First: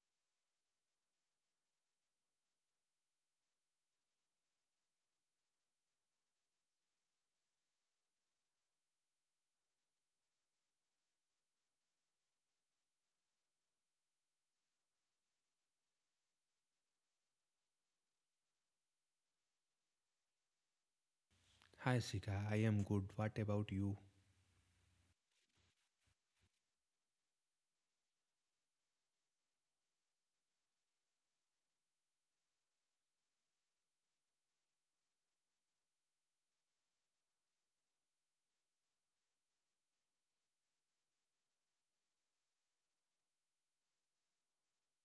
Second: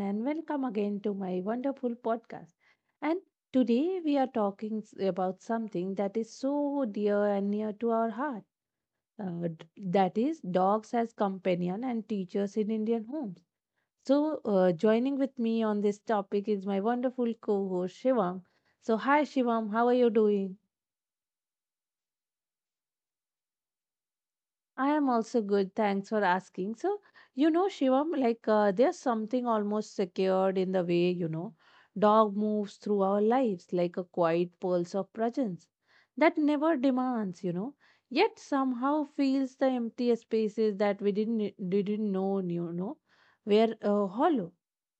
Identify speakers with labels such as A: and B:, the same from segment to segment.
A: and welcome again to my wonderful podcast. And today we are talking about something that is so dear and near to our heart, that is, dogs as companion and teachers in Indian homes. So, joining with me on this topic is my wonderful co host Shivam. So, hi Shivam, how are you doing?
B: Hi Sika, I am good. What about you?
A: I am also good. Thanks for asking. So, Shivam, there's something almost secured in the way, dog moves through our lives like a quiet pulse of presence that never demands, yet somehow fills the empty spaces that we didn't know, were hollow.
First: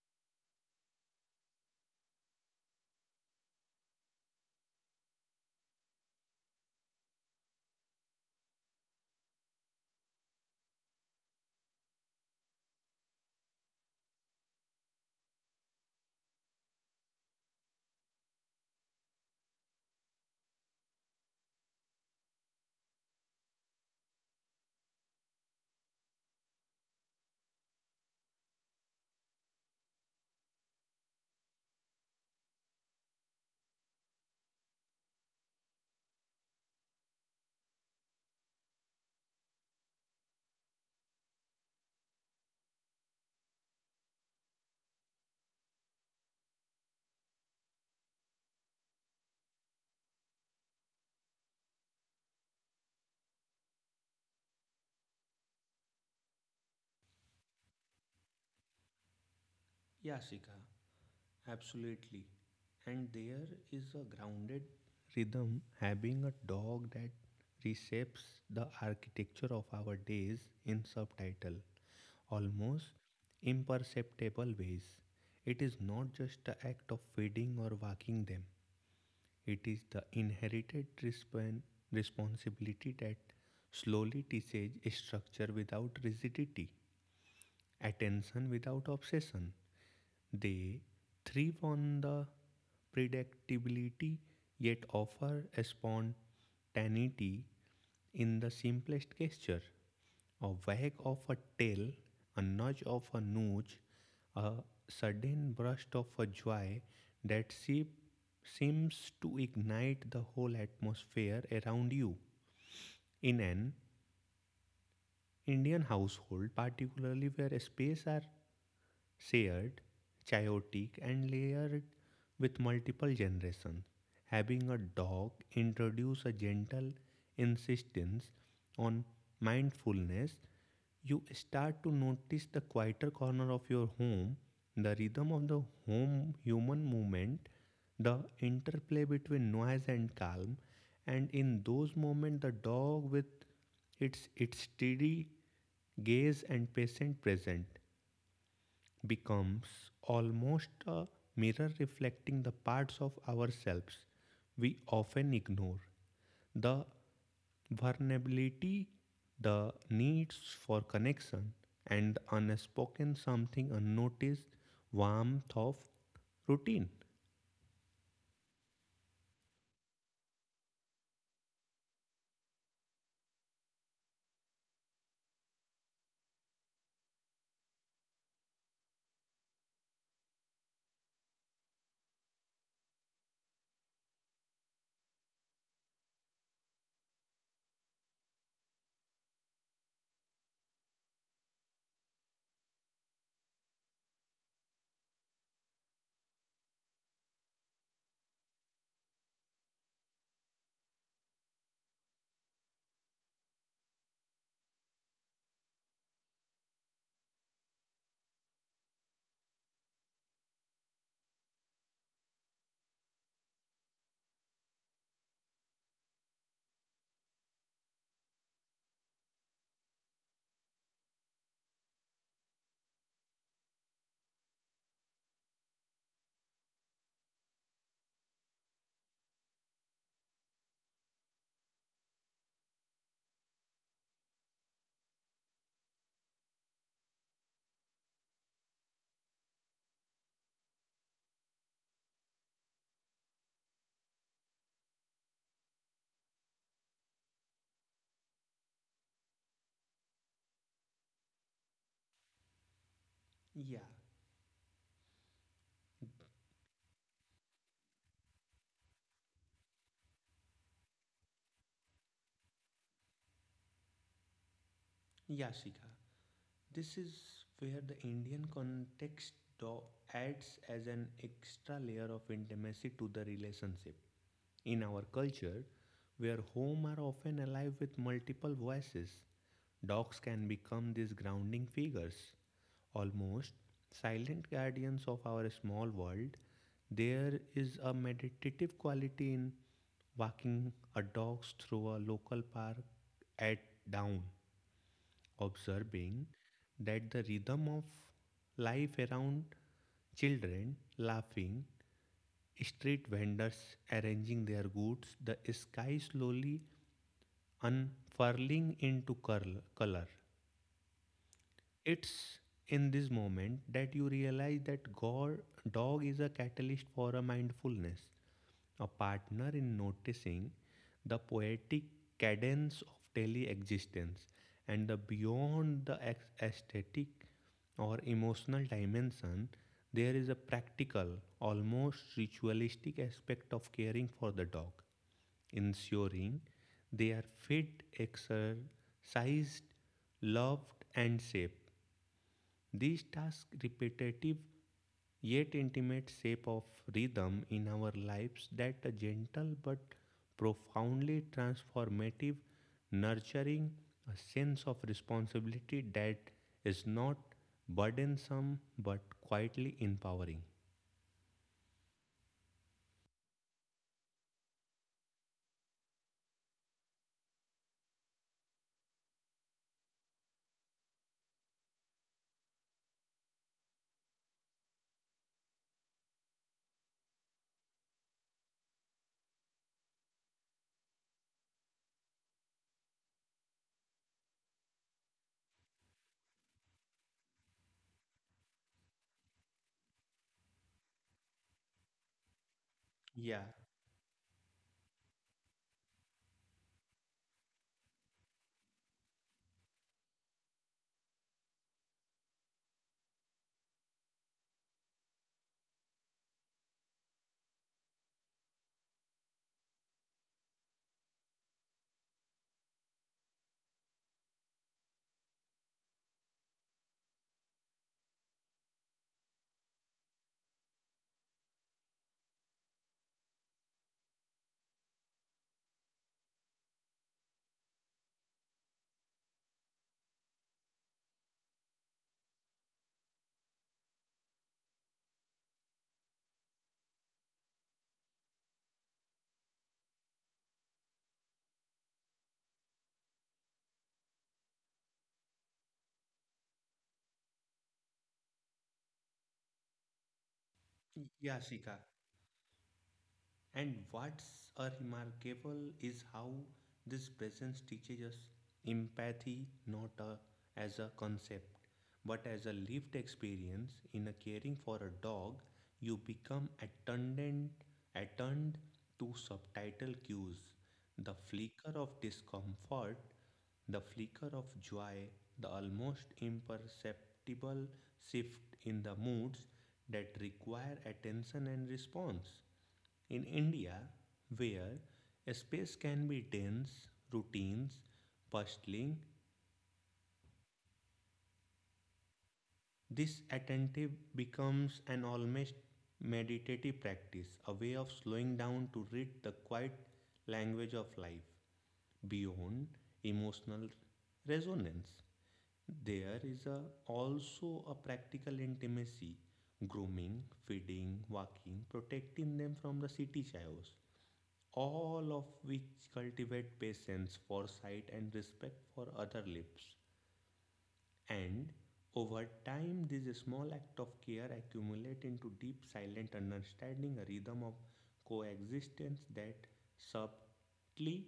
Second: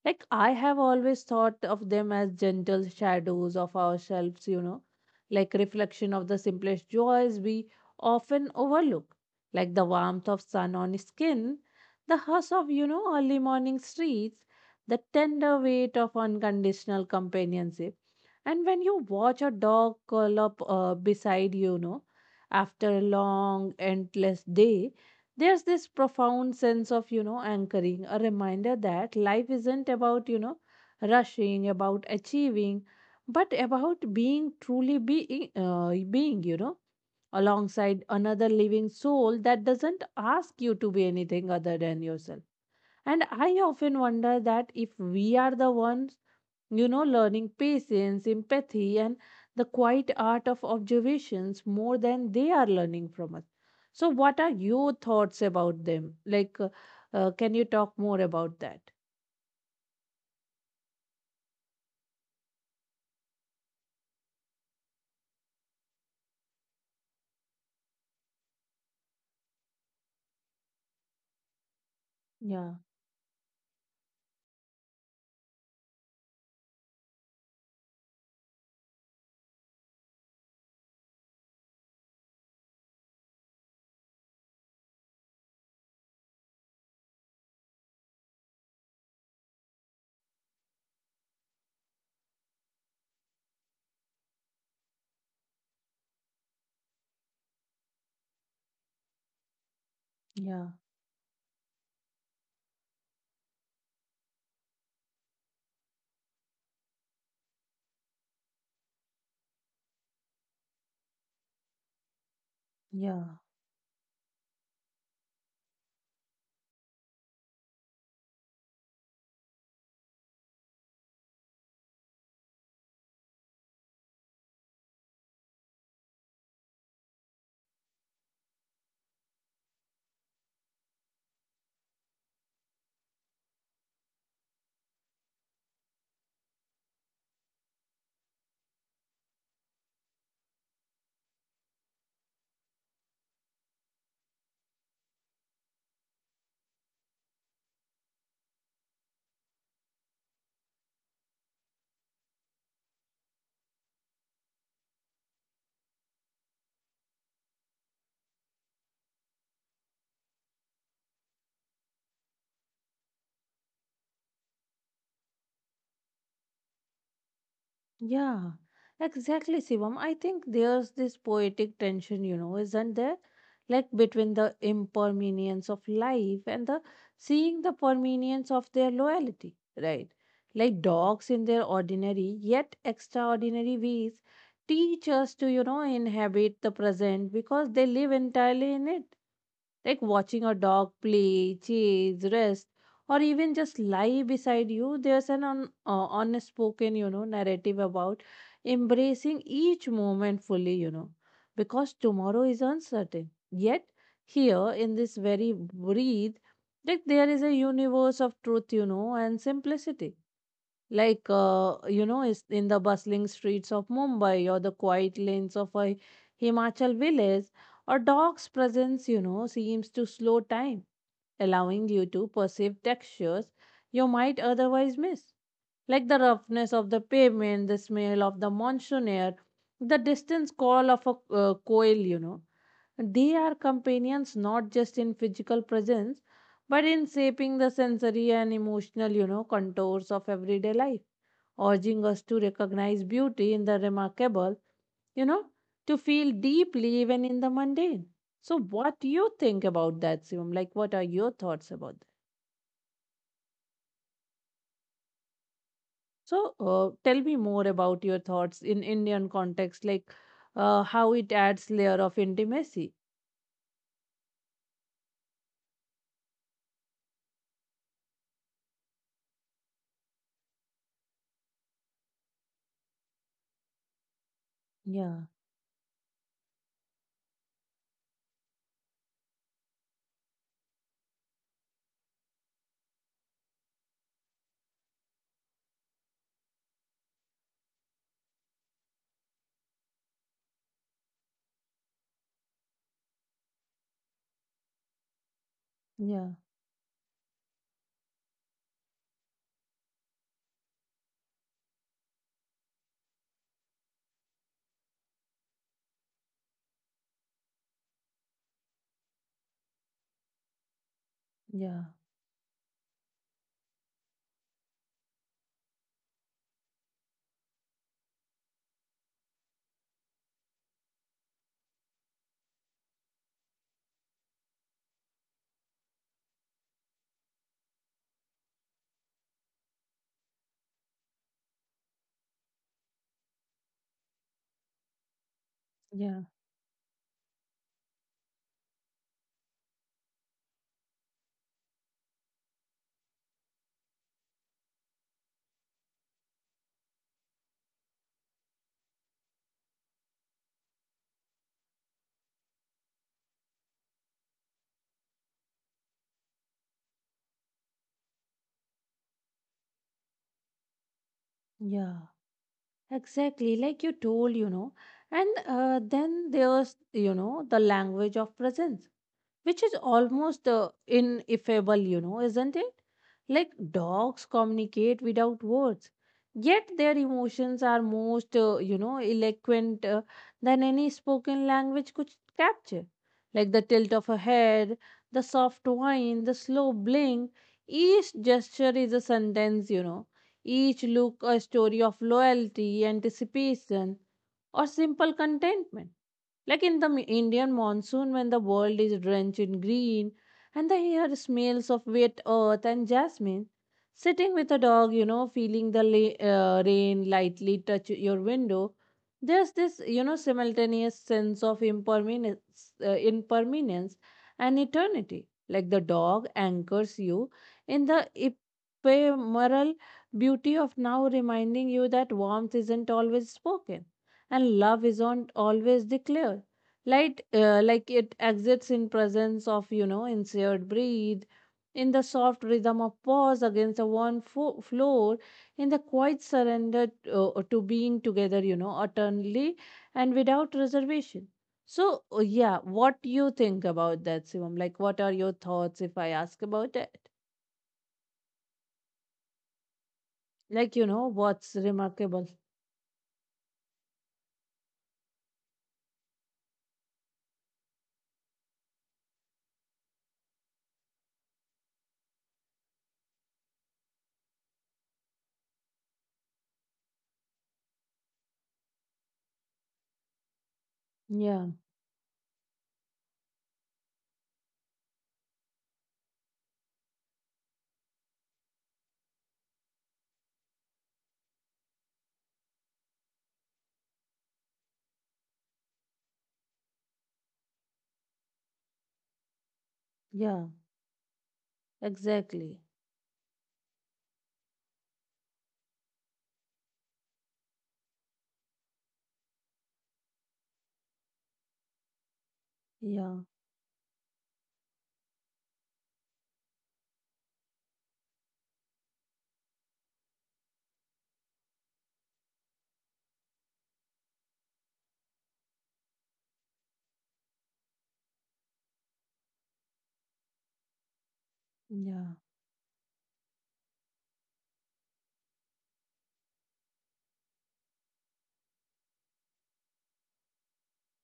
A: Like I have always thought of them as gentle shadows of ourselves, like reflection of the simplest joys we often overlook, like the warmth of sun on skin, the hush of early morning streets, the tender weight of unconditional companionship. And when you watch a dog curl up beside you, after a long, endless day, there's this profound sense of anchoring, a reminder that life isn't about rushing, about achieving, but about being, truly being, being alongside another living soul that doesn't ask you to be anything other than yourself. And I often wonder that if we are the ones, learning patience, empathy, and the quiet art of observations more than they are learning from us. So, what are your thoughts about them? Can you talk more about that?
B: Yeah, Sika, absolutely. And there is a grounded rhythm, having a dog that reshapes the architecture of our days in subtitle,
A: Yeah,
B: almost imperceptible ways. It is not just the act of feeding or walking them, it is the inherited responsibility that slowly teaches structure without rigidity. Attention without obsession. They thrive on the predictability yet offer a spontaneity in the simplest gesture. A
A: yeah,
B: wag of a tail, a nudge of a nudge, a sudden burst of a joy that seems to ignite the whole atmosphere around you.
A: yeah.
B: In an Indian household, particularly where space are shared, chaotic, and layered with multiple generations. Having a dog introduce a gentle insistence on mindfulness, you start to notice the quieter corner of your home, the rhythm of the home human movement, the interplay between noise and calm, and in those moments the dog with its steady gaze and patient present becomes almost a mirror reflecting the parts of ourselves we often ignore the vulnerability, the needs for connection, and the unspoken something unnoticed warmth of routine.
A: Yeah, exactly, Sivam. I think there's this poetic tension, isn't there? Like between the impermanence of life and the seeing the permanence of their loyalty, right? Like dogs, in their ordinary yet extraordinary ways, teach us to inhabit the present because they live entirely in it. Like watching a dog play, chase, rest, or even just lie beside you, there's an unspoken, narrative about embracing each moment fully, because tomorrow is uncertain. Yet, here in this very breathe, like there is a universe of truth, and simplicity, is in the bustling streets of mumbai or the quiet lanes of a himachal village. A dog's presence, seems to slow time, allowing you to perceive textures you might otherwise miss, like the roughness of the pavement, the smell of the monsoon air, the distant call of a coil, they are companions not just in physical presence, but in shaping the sensory and emotional, contours of everyday life, urging us to recognize beauty in the remarkable, you know, to feel deeply even in the mundane. So, what do you think about that, Shivam? Like, what are your thoughts about that?
B: Yeah,
A: So, tell me more about your thoughts in Indian context, like how it adds layer of intimacy.
B: yeah, Shikha. This is where the Indian context though adds as an extra layer of intimacy to the relationship. In our
A: Yeah,
B: culture, where home are often alive with multiple voices, dogs can become these grounding figures, almost silent guardians of our small world. There is a meditative quality in walking a dog through a local park at dawn, observing
A: yeah,
B: that the rhythm of life around children laughing, street vendors arranging their goods, the sky slowly unfurling into color.
A: yeah,
B: It's in this moment that you realize that God, dog is a catalyst for a mindfulness, a partner in noticing the poetic cadence of daily existence and the beyond the aesthetic or emotional dimension, there is a practical, almost ritualistic aspect of caring for the dog,
A: yeah,
B: ensuring they are fed, exercised, loved, and safe. These tasks, repetitive yet intimate shape of rhythm in our lives that a gentle but profoundly transformative, nurturing a sense of responsibility that is not burdensome but quietly empowering.
A: yeah. Exactly, like you told, And then there's the language of presence, which is almost ineffable, isn't it? Like dogs communicate without words, yet their emotions are most, eloquent than any spoken language could capture. Like the tilt of a head, the soft whine, the slow blink, each gesture is a sentence, each look a story of loyalty,
B: Yeah,
A: anticipation, or simple contentment. Like in the Indian monsoon, when the world is drenched in green and the air smells of wet earth and jasmine, sitting with a dog, feeling the rain lightly touch your window, there's this, simultaneous sense of impermanence, impermanence and eternity. Like the dog anchors you in the ephemeral beauty of now, reminding you that warmth isn't always spoken and love isn't always declared, like it exits in presence of, insured breathe, in the soft rhythm of pause against the worn floor, in the quiet surrender, to being together, eternally and without reservation. So, yeah, what you think about that, Sivam? Like what are your thoughts if I ask about it, like
B: yeah,
A: what's
B: Sika.
A: remarkable?
B: And what's a remarkable is how this presence teaches us empathy not a, as a concept but as a lived experience in a caring for a dog you become attendant attuned to subtitle cues the
A: yeah
B: flicker of discomfort the flicker of joy the almost imperceptible shift in the moods that require attention and response in India, where space can be dense, routines, bustling,
A: yeah Exactly.
B: this attentive becomes an almost meditative practice, a way of slowing down to read the quiet language of life. Beyond
A: yeah
B: emotional resonance, there is also a practical intimacy, grooming, feeding, walking, protecting them from the city chaos, all of which cultivate patience, foresight, and respect for other lives. And
A: yeah
B: over time, these small acts of care accumulate into deep, silent understanding, a rhythm of coexistence that subtly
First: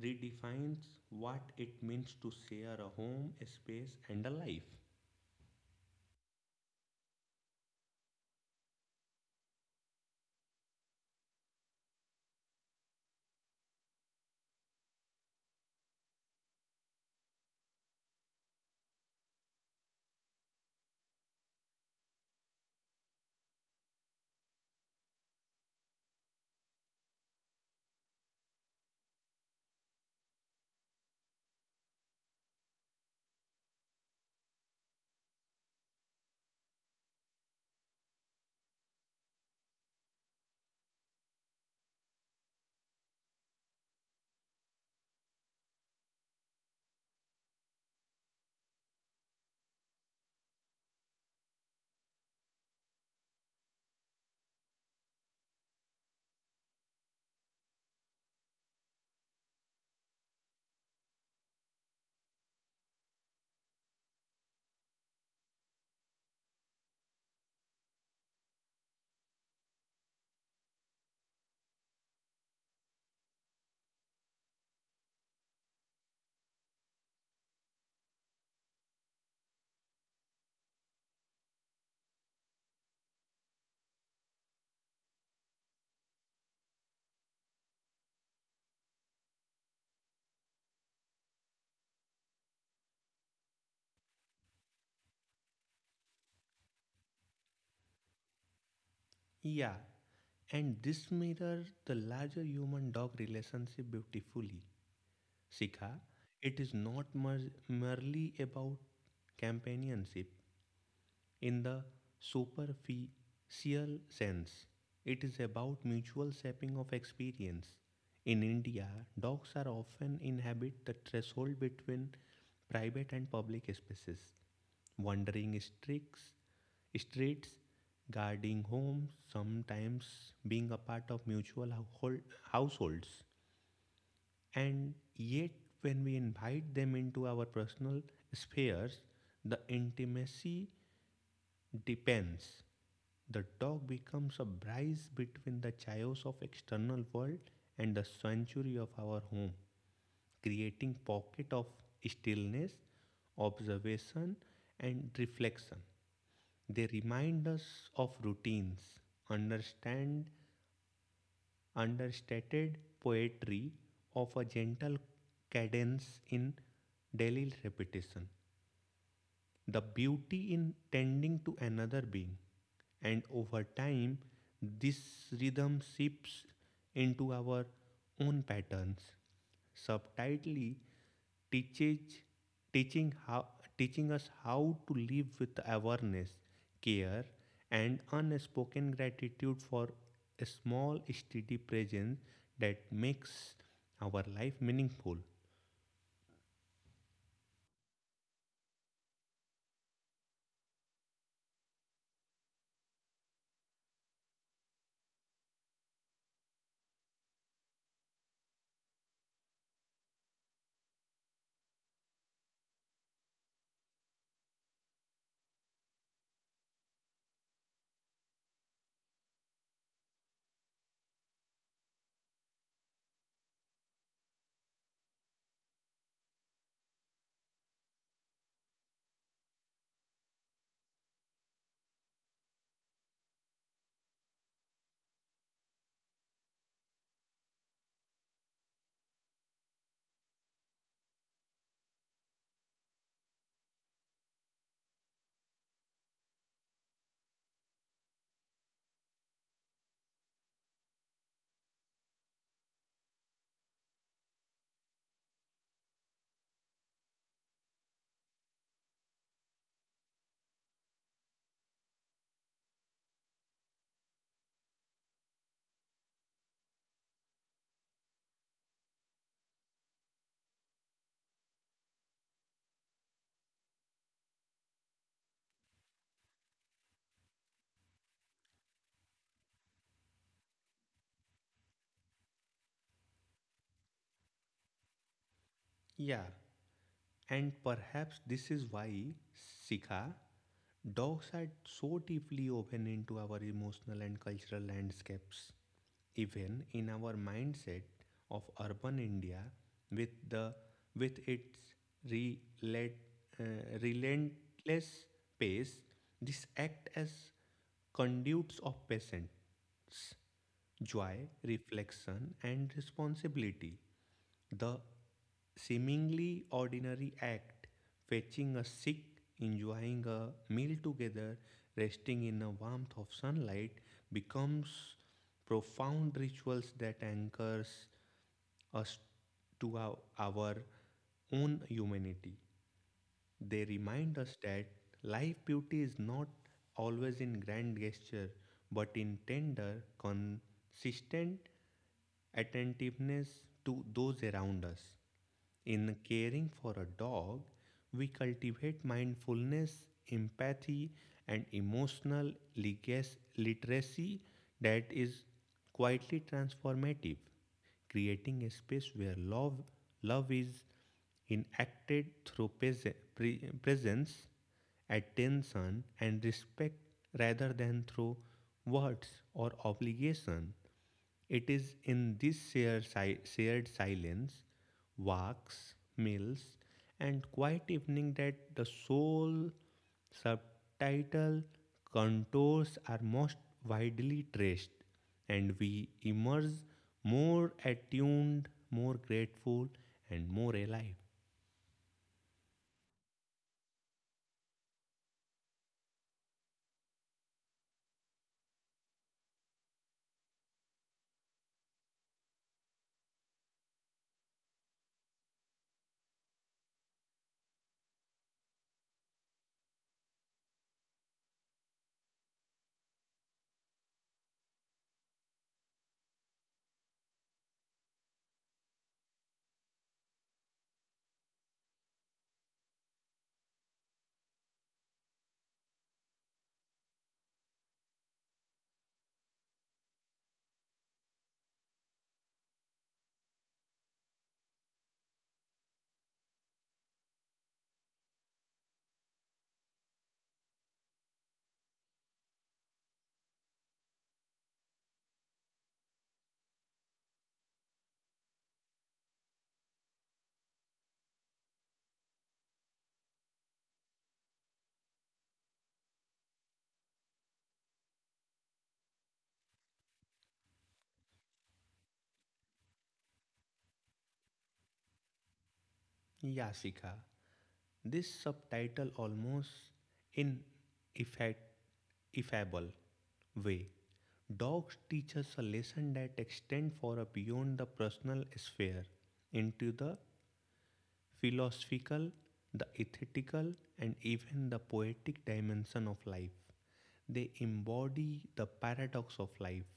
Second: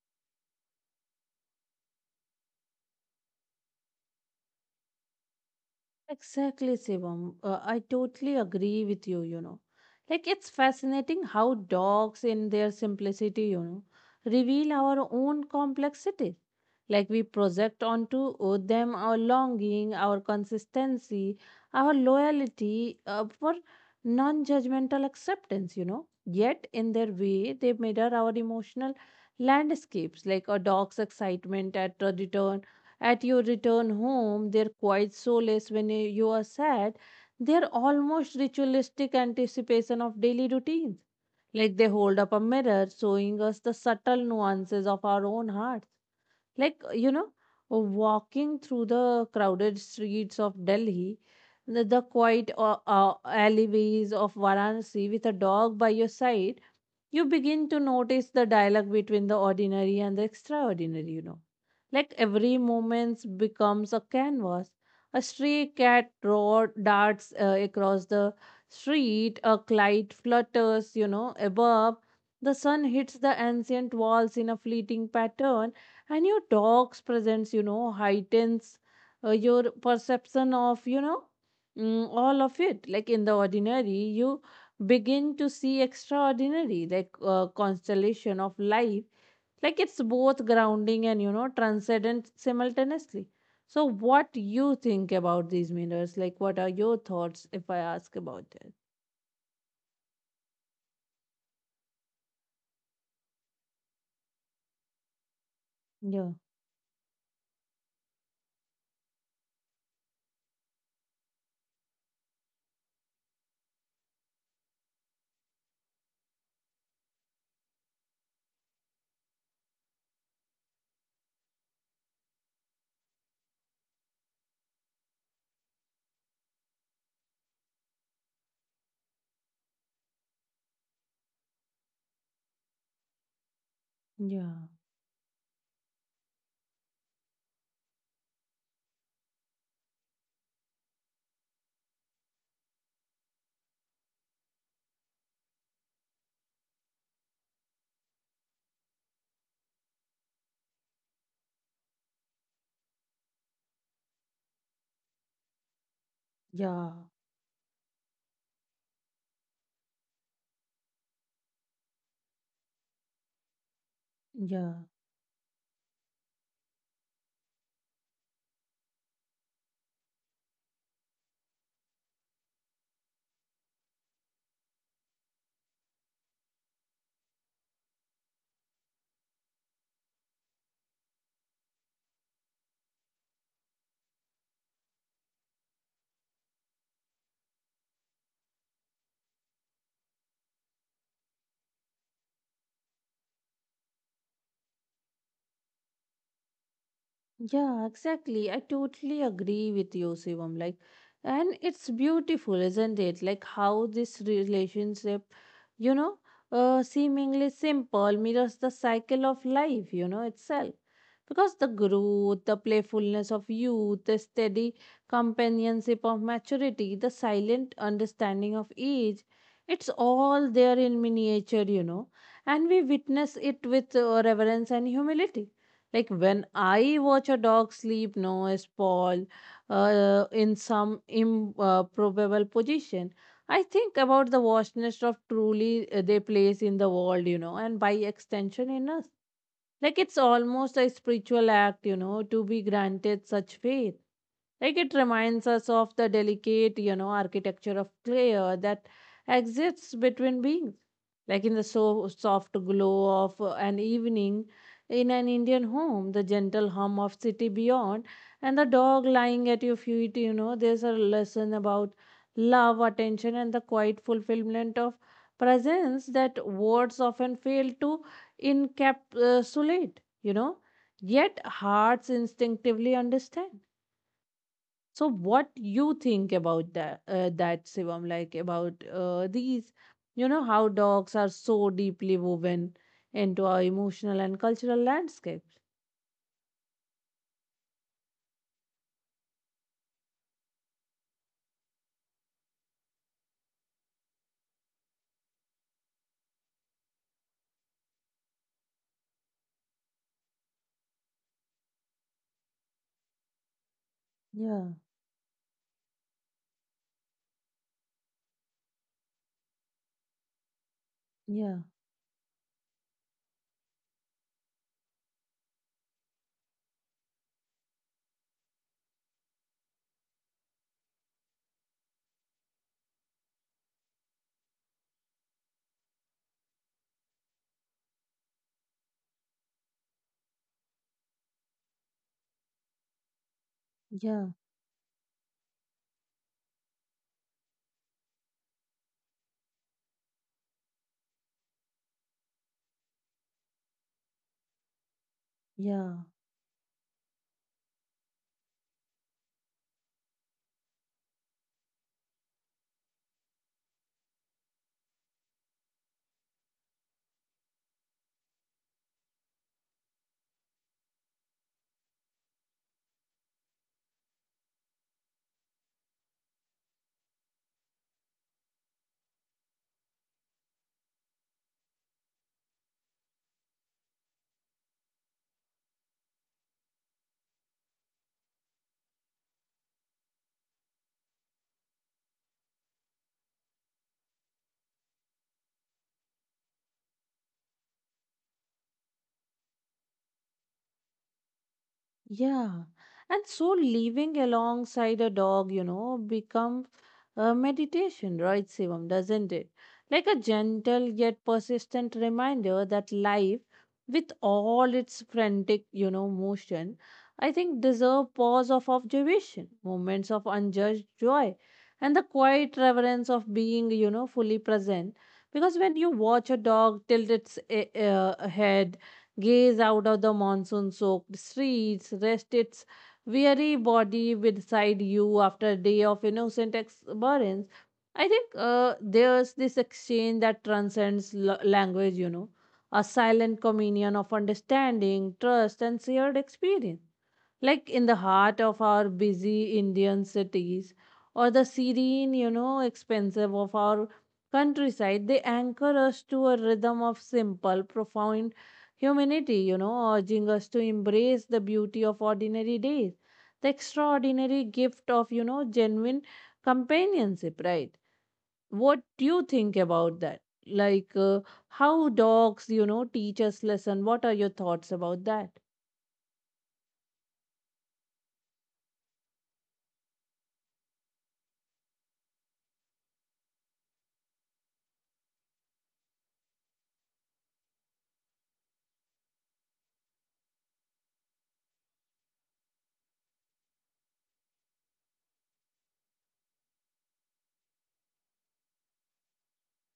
B: redefines what it means to share a home, a space, and a life.
A: Exactly, Sivam. I totally agree with you, you know. Like, it's fascinating how dogs, in their simplicity, reveal our own complexity. Like, we project onto them our longing, our consistency, our loyalty for non judgmental acceptance, Yet, in their way, they mirror our emotional landscapes, like a dog's excitement at the return at your return home, their quiet solace when you are sad, they're almost ritualistic anticipation of daily routines. Like they hold up a mirror, showing us the subtle nuances of our own hearts. Like, walking through the crowded streets of Delhi, the quiet alleyways of Varanasi with a dog by your side, you begin to notice the dialogue between the ordinary and the extraordinary, Like every moment becomes a canvas. A stray cat roar darts across the street, a kite flutters, above. The sun hits the ancient walls in a fleeting pattern, and your dog's presence, heightens your perception of, all of it. Like in the ordinary, you begin to see extraordinary, like constellation of life, like it's both grounding and, transcendent simultaneously. So what do you think about these mirrors? Like what are your thoughts if I ask about it?
B: Yeah, and this mirrors the larger human dog relationship beautifully. Sika,
A: Yeah,
B: it is not merely about companionship in the superficial sense. It is about mutual shaping of experience. In India, dogs are often inhabit the threshold between private and public spaces, wandering streets, guarding homes, sometimes being a part of mutual households.
A: yeah,
B: And yet, when we invite them into our personal spheres, the intimacy depends. The dog becomes a bridge between the chaos of external world and the sanctuary of our home, creating pocket of stillness, observation, and reflection. They
A: yeah,
B: remind us of routines, understand understated poetry of a
A: yeah.
B: gentle cadence in daily repetition, the beauty in tending to another being. And over time, this rhythm seeps into our own patterns, subtitly teaches, teaching, how, teaching us how to live with awareness, care, and unspoken gratitude for a small, steady presence that makes our life meaningful.
A: Yeah, exactly. I totally agree with you, Shivam. And it's beautiful, isn't it? Like how this relationship, you know, seemingly simple, mirrors the cycle of life, itself. Because the growth, the playfulness of youth, the steady companionship of maturity, the silent understanding of age, it's all there in miniature, and we witness it with reverence and humility. Like when I watch a dog sleep, no, a sprawl in some improbable position, I think about the vastness of truly they place in the world, and by extension in us. Like it's almost a spiritual act, to be granted such faith. Like it reminds us of the delicate, architecture of clay that exists between beings. Like in the so soft glow of an evening in an Indian home, the gentle hum of city beyond, and the dog lying at your feet, there's a lesson about love, attention, and the quiet fulfillment of presence that words often fail to encapsulate, you know, yet hearts instinctively understand. So what you think about that, Shivam, like about these, how dogs are so deeply woven into our emotional and cultural landscape?
B: Yeah, and perhaps this is why, Sikha, dogs are so deeply woven into our emotional and cultural landscapes. Even in our mindset of urban India, with the with its relent, uh,
A: Yeah,
B: relentless pace, this act as conduits of patience, joy,
A: yeah,
B: reflection, and responsibility. The seemingly ordinary act fetching a sick, enjoying a meal together, resting in the warmth of sunlight becomes profound rituals that anchors us to our own humanity. They remind
A: yeah,
B: us that life beauty is not always in grand gesture but in tender, consistent attentiveness to those around us.
A: yeah.
B: In caring for a dog, we cultivate mindfulness, empathy, and emotional literacy that is quietly transformative, creating a space where love is enacted through presence, attention, and respect rather than through words or obligation. It is in this shared silence, walks, meals, and quiet evening that the sole subtitle contours are most widely traced, and we emerge more attuned, more grateful, and more alive.
A: Yeah. And so living alongside a dog, become meditation, right, Shivam, doesn't it? Like a gentle yet persistent reminder that life, with all its frantic, motion, I think deserve pause of observation, moments of unjudged joy, and the quiet reverence of being, fully present. Because when you watch a dog tilt its head, gaze out of the monsoon-soaked streets, rest its weary body beside you after a day of innocent exuberance, I think there's this exchange that transcends language, a silent communion of understanding, trust, and shared experience. Like in the heart of our busy Indian cities or the serene, expensive of our countryside, they anchor us to a rhythm of simple, profound humanity, urging us to embrace the beauty of ordinary days, the extraordinary gift of, genuine companionship, right? What do you think about that? Like how dogs, teach us lesson. What are your thoughts about that?
B: Yeah, Shikha. This subtitle almost in effect ineffable way dogs teach us a lesson that extends far beyond the personal sphere into the philosophical, the ethical, and even the poetic dimension of life. They embody the paradox of life.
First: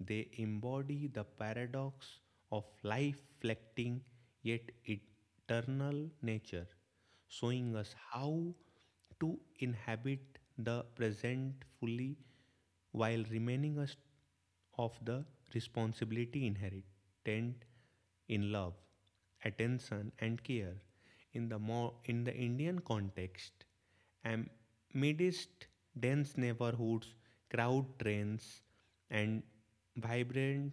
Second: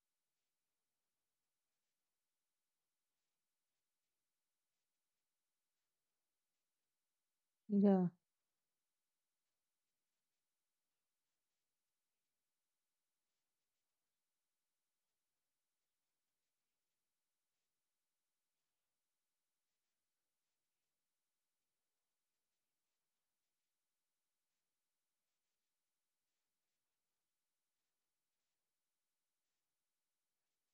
B: They embody the paradox of life reflecting yet eternal nature, showing us how to inhabit the present fully while remaining us of the responsibility inherent in love, attention, and care. In the Indian context, amidst dense neighborhoods, crowd trains, and vibrant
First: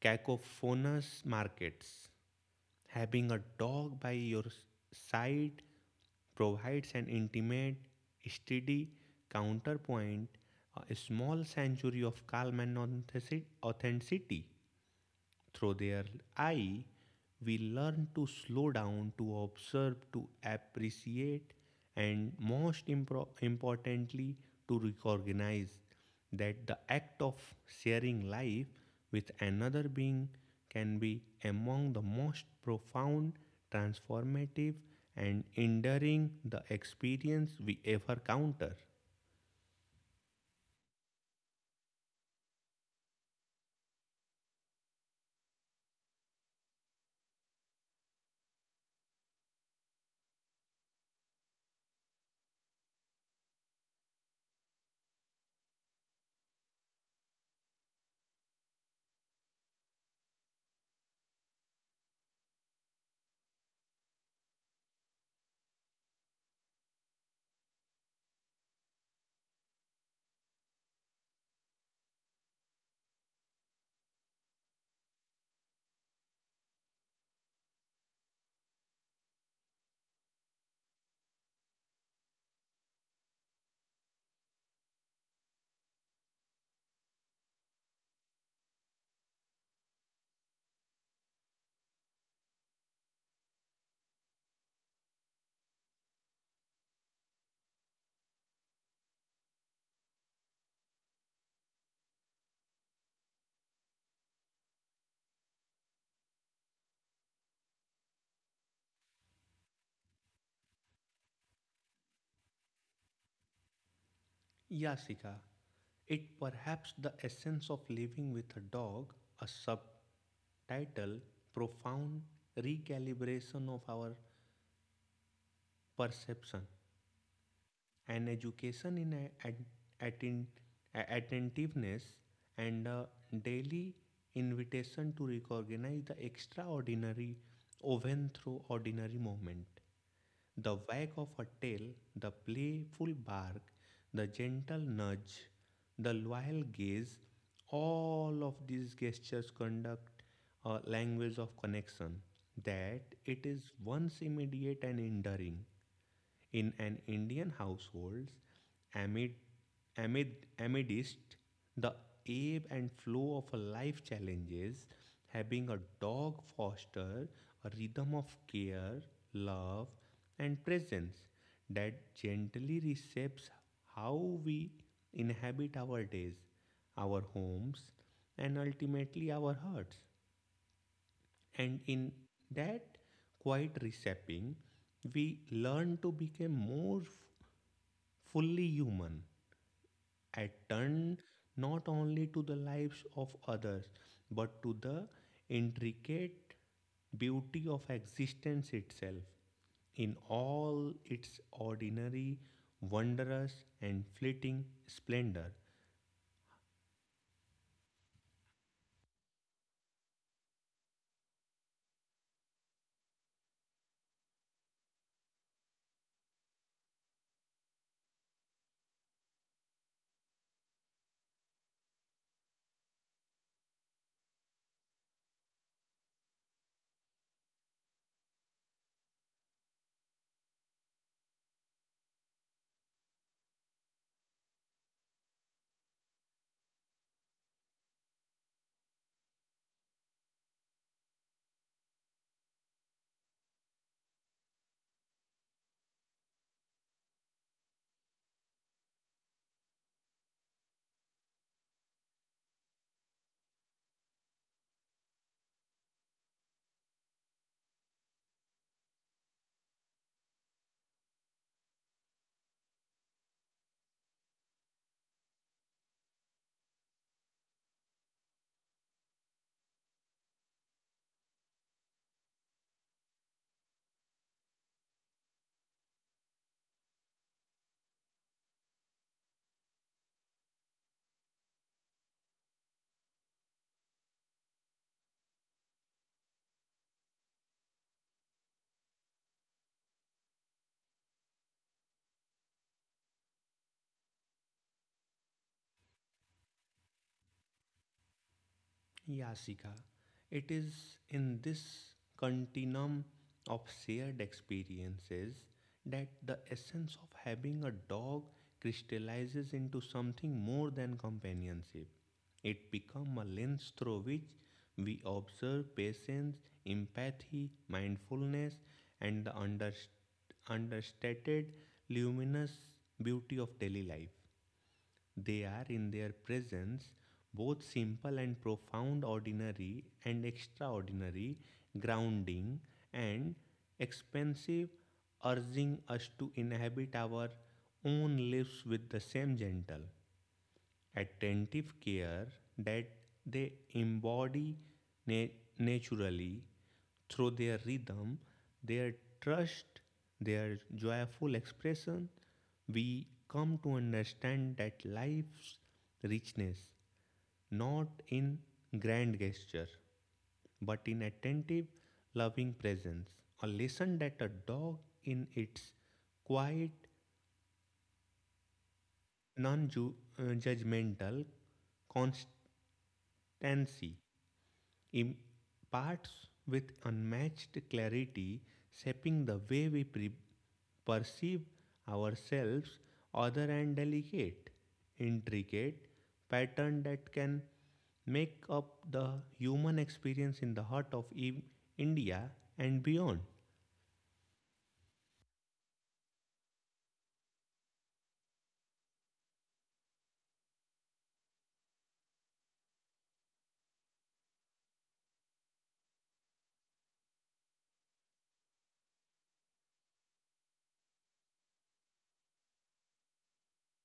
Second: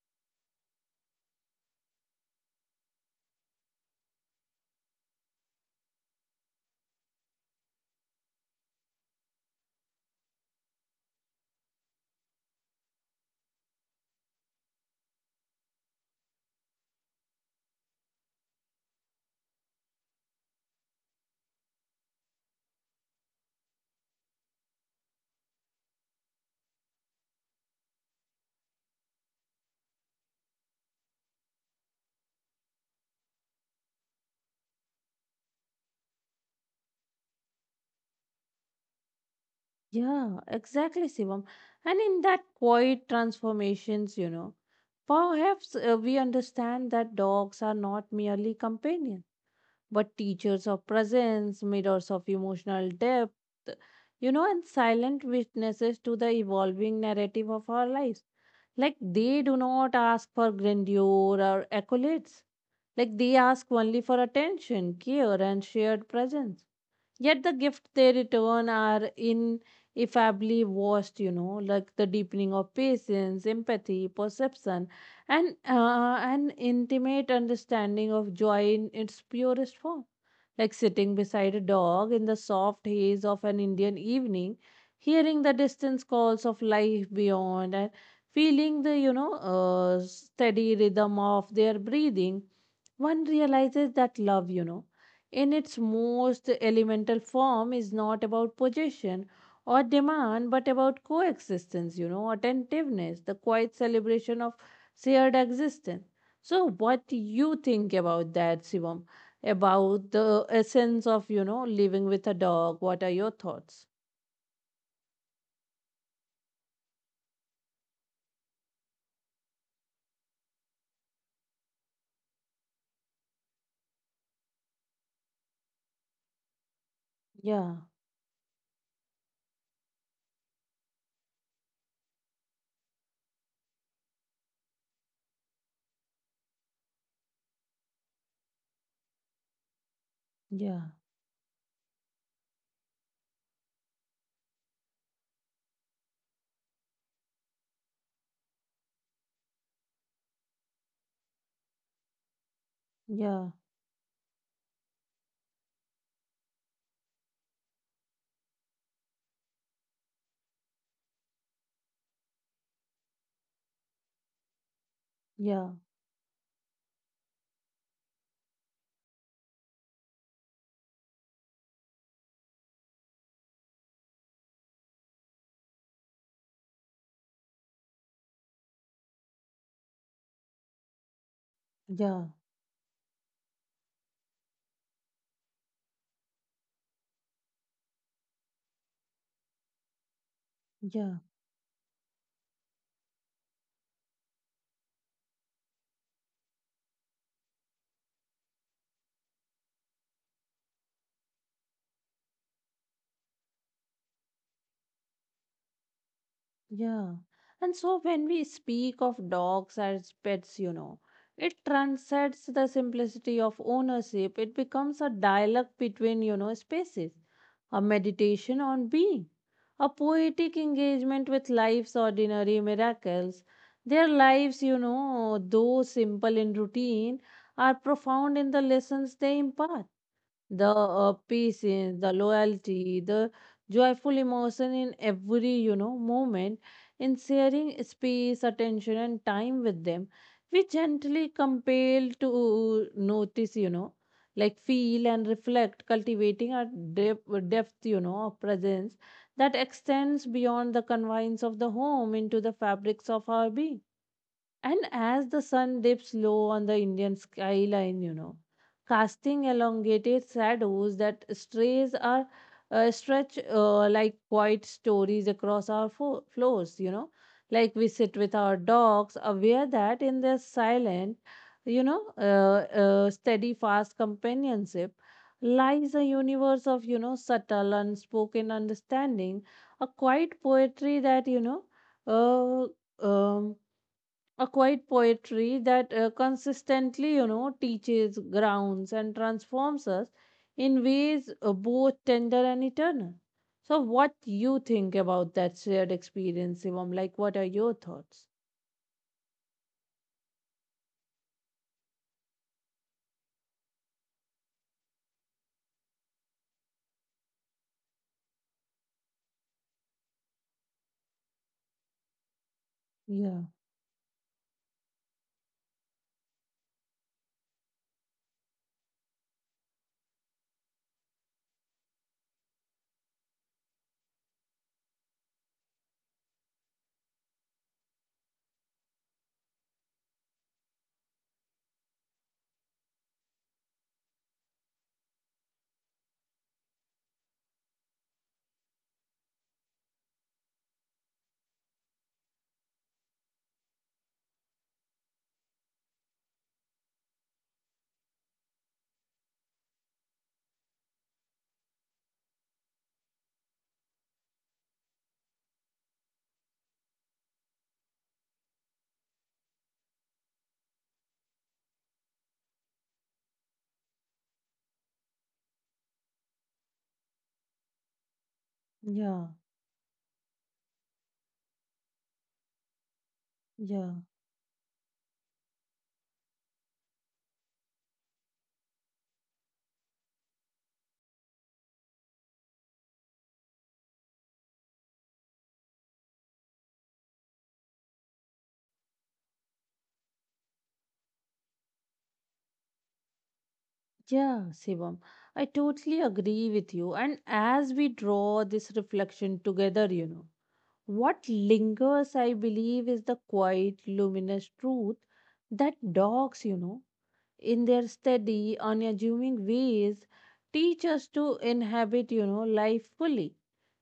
B: cacophonous markets, having a dog by your side provides an intimate, steady counterpoint, a small sanctuary of calm and authenticity through their eye, we learn to slow down, to observe, to appreciate, and most importantly, to recognize that the act of sharing life with another being can be among the most profound, transformative, and enduring the experience we ever counter.
A: Yeah, exactly, Shivam. And in that quiet transformations, perhaps we understand that dogs are not merely companions, but teachers of presence, mirrors of emotional depth, and silent witnesses to the evolving narrative of our lives. Like they do not ask for grandeur or accolades. Like they ask only for attention, care, and shared presence. Yet the gift they return are ineffably vast, like the deepening of patience, empathy, perception, and an intimate understanding of joy in its purest form, like sitting beside a dog in the soft haze of an Indian evening, hearing the distant calls of life beyond and feeling the, steady rhythm of their breathing, one realizes that love, in its most elemental form is not about possession or demand, but about coexistence, attentiveness, the quiet celebration of shared existence. So, what do you think about that, Shivam? About the essence of, living with a dog. What are your thoughts?
B: Yasika. It perhaps the essence of living with a dog, a subtitle, profound recalibration of our perception,
A: Yeah,
B: an education in atten- attentiveness, and a daily invitation to recognize the extraordinary even through ordinary moment. The
A: yeah,
B: wag of a tail, the playful bark, the gentle nudge, the loyal gaze, all of these gestures conduct a language of connection that
A: yeah,
B: it is once immediate and enduring. In an Indian household, amid, amid, amidst the ebb and flow of life challenges, having
A: yeah,
B: a dog fosters a rhythm of care, love, and presence that gently reshapes how we inhabit our days, our homes, and ultimately our hearts. And in
A: yeah,
B: that quiet reshaping, we learn to become more fully human,
A: yeah,
B: attuned not only to the lives of others, but to the intricate beauty of existence itself in all its ordinary, wondrous, and fleeting splendor.
A: yeah. And so when we speak of dogs as pets, it transcends the simplicity of ownership. It becomes a dialogue between, spaces. A meditation on being, a poetic engagement with life's ordinary miracles. Their lives, though simple in routine, are profound in the lessons they impart. The patience, the loyalty, the joyful emotion in every, moment, in sharing space, attention, and time with them, we gently compel to notice, like feel and reflect, cultivating a depth, of presence that extends beyond the confines of the home into the fabrics of our being. And as the sun dips low on the Indian skyline, casting elongated shadows that strays are stretch like quiet stories across our floors, like we sit with our dogs, aware that in their silent, steady, fast companionship lies a universe of, subtle, unspoken understanding, a quiet poetry that, you know, uh, um, a quiet poetry that consistently, teaches, grounds, and transforms us in ways both tender and eternal. So, what you think about that shared experience, Shivam? Like, what are your thoughts?
B: Yasika. It is in this continuum of shared experiences that the essence of having a dog crystallizes into something more than companionship. It becomes a
A: Yeah,
B: lens through which we observe patience, empathy, mindfulness, and the understated luminous beauty of daily life. They are in their presence both simple and profound, ordinary and extraordinary, grounding and expansive, urging us to inhabit our own lives with the same gentle, attentive care that they embody na- naturally through their rhythm, their trust, their joyful expression. We come to understand that life's richness not in grand gesture but in attentive, loving presence. A lesson that a dog, in its quiet,
A: yeah,
B: non judgmental
A: yeah.
B: constancy, imparts with unmatched clarity, shaping the way we perceive ourselves, other and delicate, intricate pattern that can make up the human experience in the heart of India and beyond.
A: Yeah, Shivam, I totally agree with you. And as we draw this reflection together, what lingers, I believe, is the quiet, luminous truth that dogs, in their steady, unassuming ways, teach us to inhabit, life fully,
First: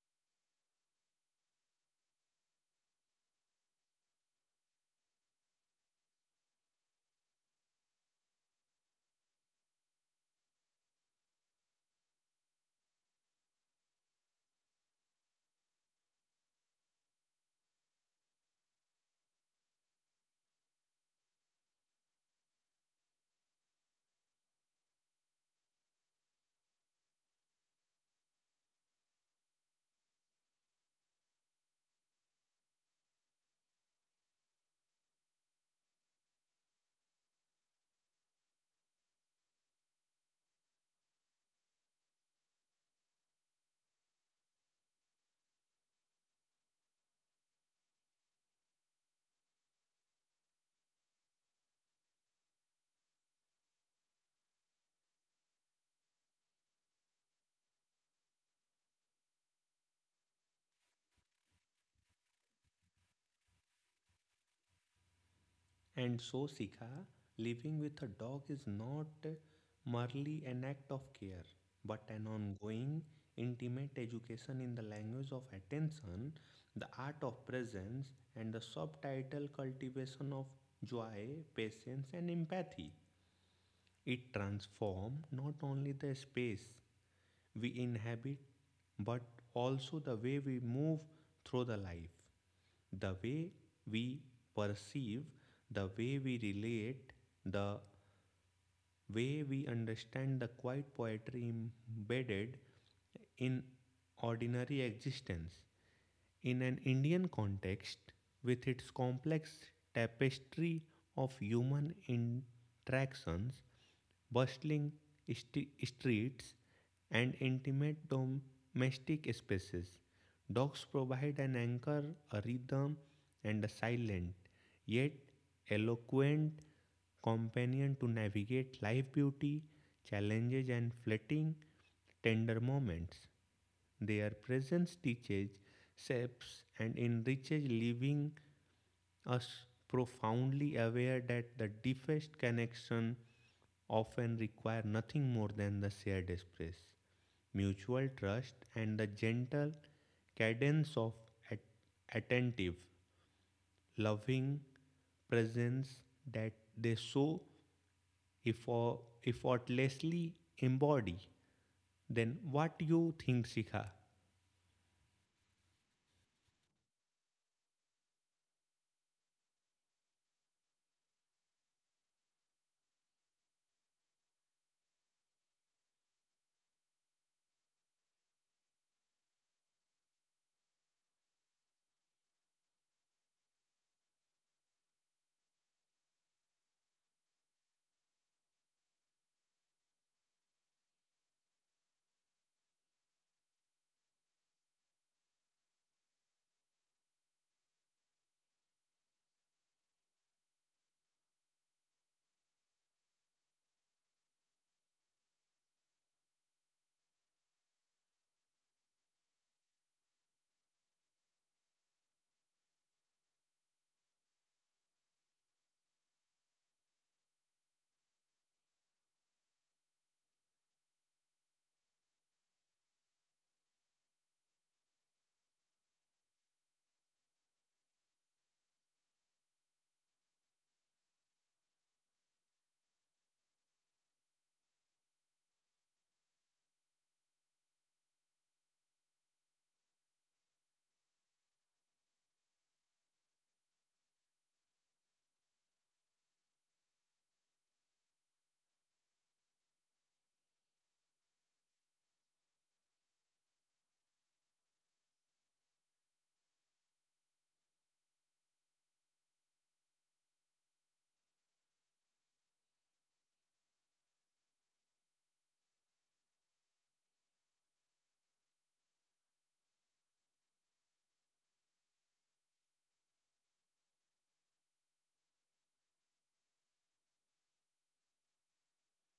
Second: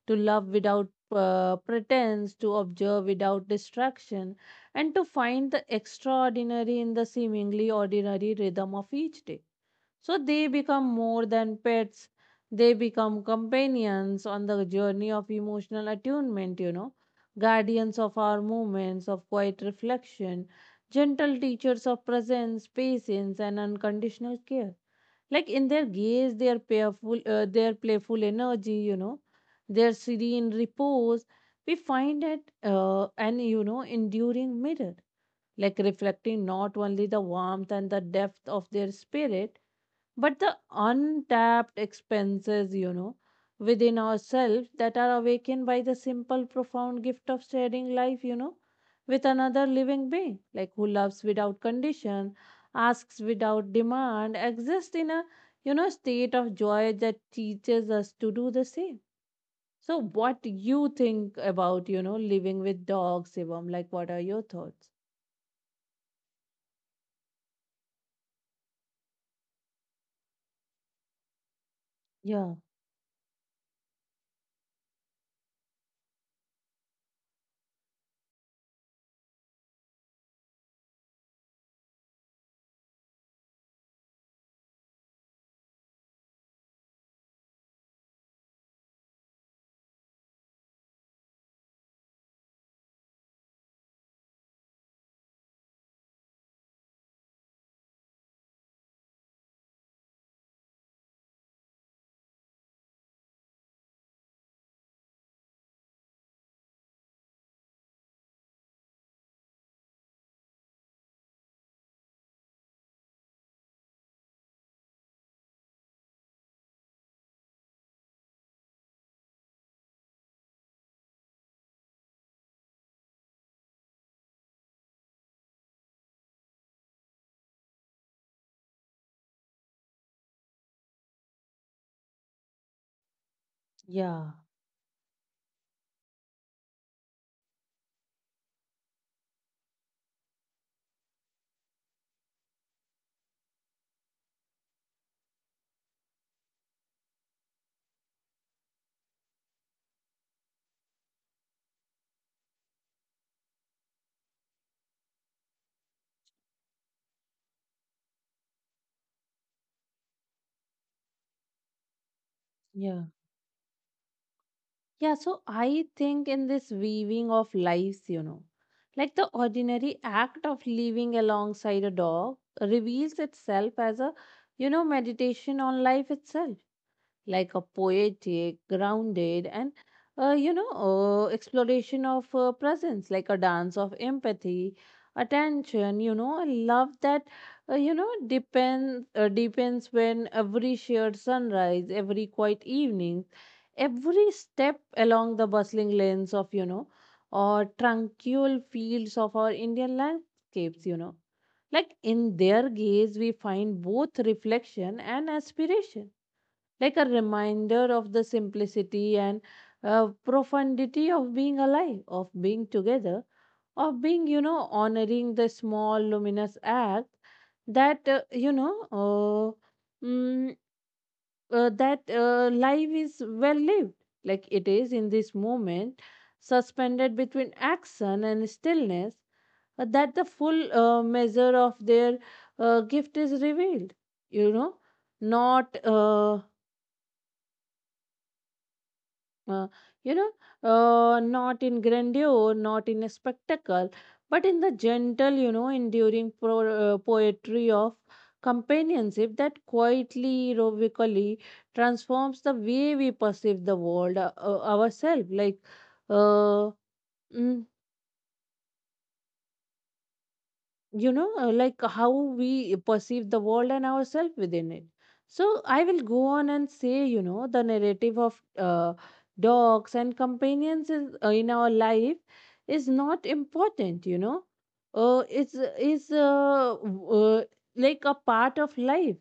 A: to love without pretense, to observe without distraction, and to find the extraordinary in the seemingly ordinary rhythm of each day. So they become more than pets, they become companions on the journey of emotional attunement, guardians of our moments of quiet reflection, gentle teachers of presence, patience, and unconditional care. Like in their gaze, their playful energy, their serene repose, we find it an enduring mirror, like reflecting not only the warmth and the depth of their spirit but the untapped expenses within ourselves that are awakened by the simple profound gift of sharing life with another living being, like who loves without condition, asks without demand, exists in a state of joy that teaches us to do the same. So what do you think about living with dogs, Shivam? Like, what are your thoughts?
B: And so, Sika, living with a dog is not merely an act of care, but an
A: Yeah,
B: ongoing, intimate education in the language of attention, the art of presence, and the subtitle cultivation of joy, patience, and empathy. It transforms not only the space we inhabit, but also the way we move through the life, the way we perceive, the way we relate, the way we understand the quiet poetry embedded in ordinary existence. In an Indian context, with its complex tapestry of human interactions, bustling streets, and intimate domestic spaces, dogs provide an anchor, a rhythm, and a silent, yet eloquent companion to navigate life beauty, challenges, and fleeting, tender moments.
A: yeah,
B: Their presence teaches, shapes, and enriches, leaving us profoundly aware that the deepest connection often require nothing more than the shared space, mutual trust, and the gentle cadence of at- attentive, loving presence that they so effortlessly embody. Then, what
A: yeah.
B: you think, Sikha?
A: Yeah, so I think in this weaving of lives, like the ordinary act of living alongside a dog reveals itself as a, meditation on life itself, like a poetic, grounded, and exploration of presence, like a dance of empathy, attention. I love that. Depends when every shared sunrise, every quiet evening, every step along the bustling lanes of or tranquil fields of our Indian landscapes. You know, like in their gaze, we find both reflection and aspiration, like a reminder of the simplicity and profundity of being alive, of being together, of being, honoring the small luminous act that, you know, mm, that life is well lived, like it is in this moment, suspended between action and stillness, that the full measure of their gift is revealed. You know, not uh, you know, not in grandeur, not in a spectacle, but in the gentle, enduring poetry of companionship that quietly, heroically transforms the way we perceive the world, ourselves. Uh, mm, like how we perceive the world and ourselves within it. So I will go on and say, the narrative of dogs and companions is, in our life, is not important, it's is like a part of life.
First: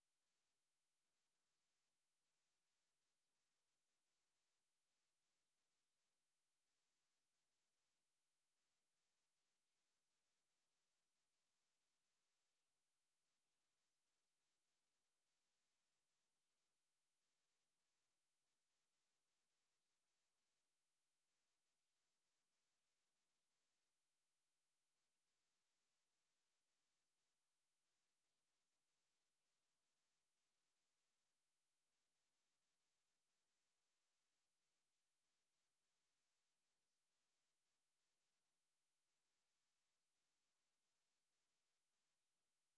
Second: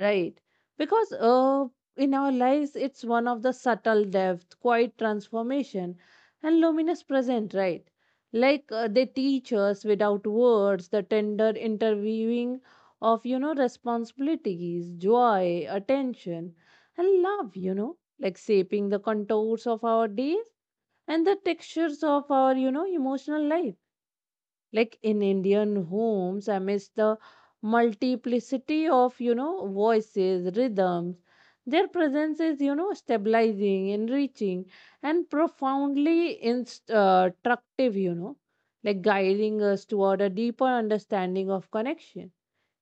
A: Right. Because in our lives, it's one of the subtle depth, quiet transformation, and luminous present, right? Like they teach us without words the tender interviewing of, responsibilities, joy, attention, and love, like shaping the contours of our days and the textures of our, emotional life. Like in Indian homes, amidst the multiplicity of voices, rhythms, their presence is, stabilizing, enriching, and profoundly instructive, like guiding us toward a deeper understanding of connection,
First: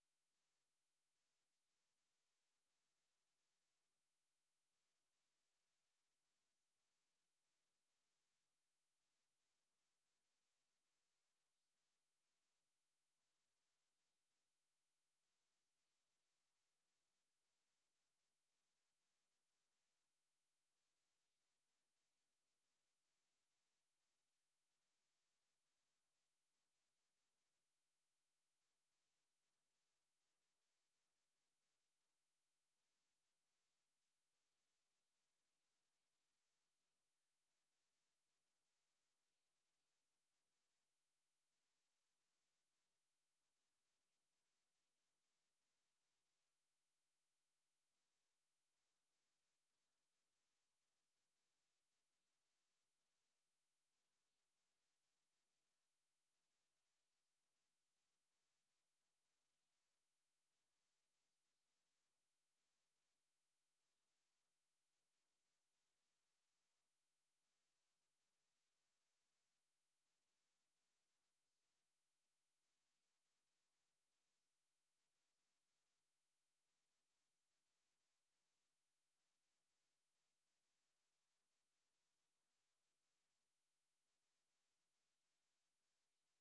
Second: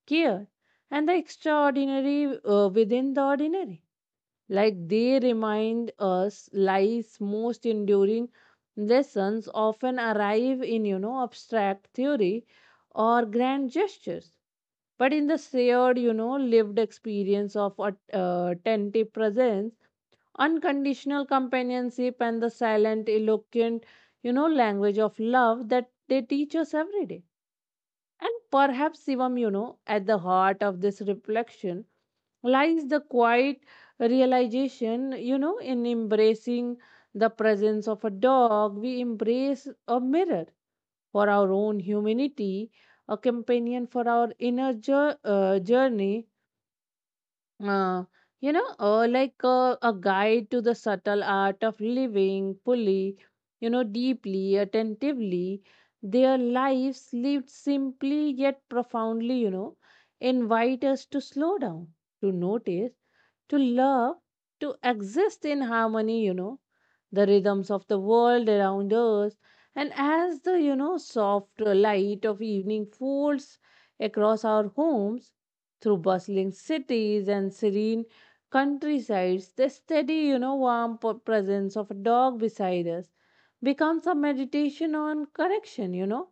A: care, and the extraordinary within the ordinary. Like they remind us life's most enduring lessons often arrive in, abstract theory or grand gestures, but in the shared, lived experience of attentive presence, unconditional companionship, and the silent, eloquent, language of love that they teach us every day. And perhaps, Sivam, at the heart of this reflection lies the quiet realization, in embracing the presence of a dog, we embrace a mirror for our own humanity, a companion for our inner journey, uh, a guide to the subtle art of living fully, deeply, attentively. Their lives lived simply yet profoundly, invite us to slow down, to notice, to love, to exist in harmony, the rhythms of the world around us. And as the, soft light of evening folds across our homes, through bustling cities and serene countrysides, the steady, warm presence of a dog beside us becomes a meditation on correction,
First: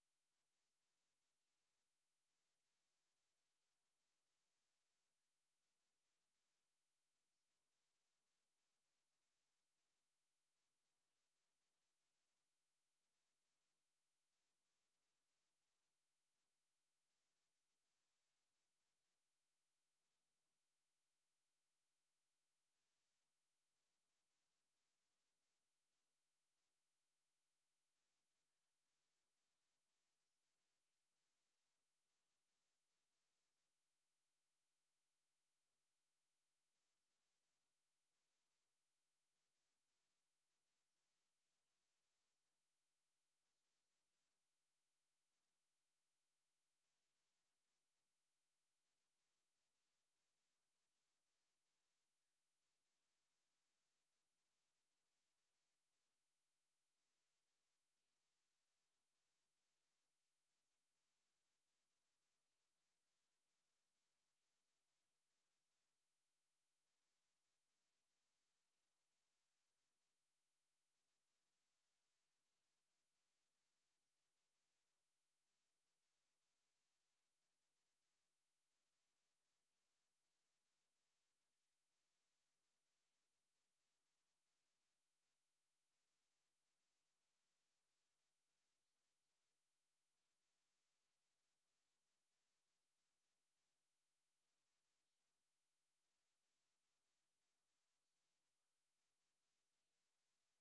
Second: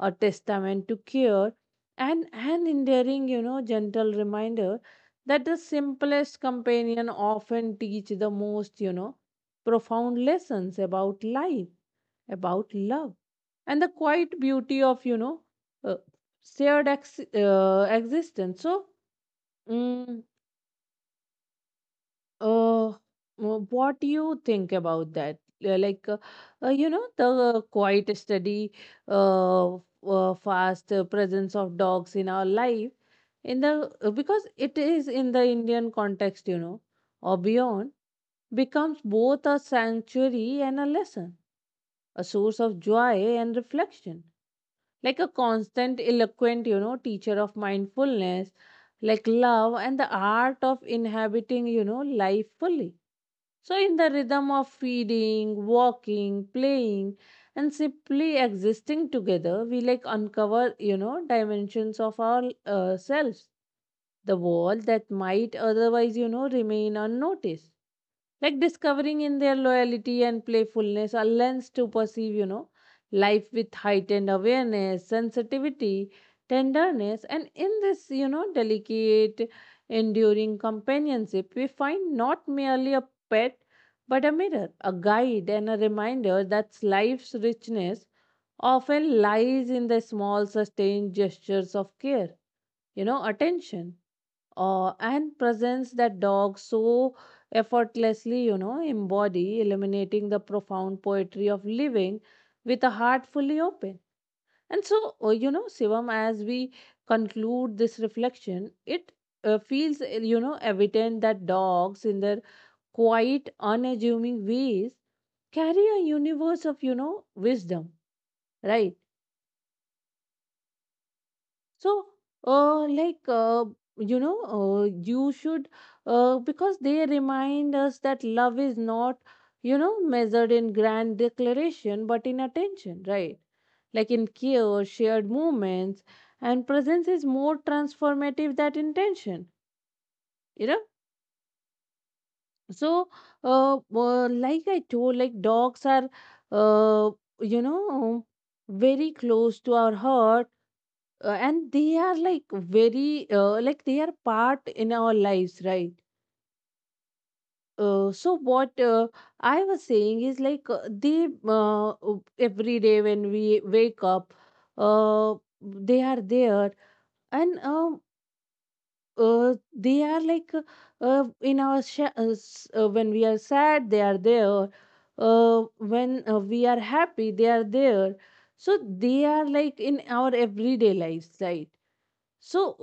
A: a testament to care, and an endearing, gentle reminder that the simplest companion often teach the most, profound lessons about life, about love, and the quiet beauty of uh, shared existence. So. Mm, uh, what do you think about that? Like, the quiet, steady, uh, fast presence of dogs in our life, in the because it is in the Indian context, or beyond, becomes both a sanctuary and a lesson, a source of joy and reflection. Like a constant, eloquent, teacher of mindfulness, like love and the art of inhabiting, life fully. So, in the rhythm of feeding, walking, playing, and simply existing together, we like uncover, dimensions of our selves, the world that might otherwise, remain unnoticed. Like discovering in their loyalty and playfulness a lens to perceive, life with heightened awareness, sensitivity, tenderness. And in this, delicate, enduring companionship, we find not merely a pet, but a mirror, a guide, and a reminder that life's richness often lies in the small, sustained gestures of care, attention, or and presence that dogs so effortlessly, embody, illuminating the profound poetry of living with a heart fully open. And so, Sivam, as we conclude this reflection, it feels, evident that dogs in their quite unassuming ways carry a universe of wisdom, right? So, uh like uh, you know uh, you should, because they remind us that love is not measured in grand declaration but in attention, right? Like in care, shared moments, and presence is more transformative than intention, you know So, like I told, like dogs are, uh, you know, very close to our heart, and they are like very, like they are part in our lives, right? So what I was saying is, like they every day when we wake up, they are there, and they are like in our when we are sad, they are there. When we are happy, they are there. So they are like in our everyday lives, right? So,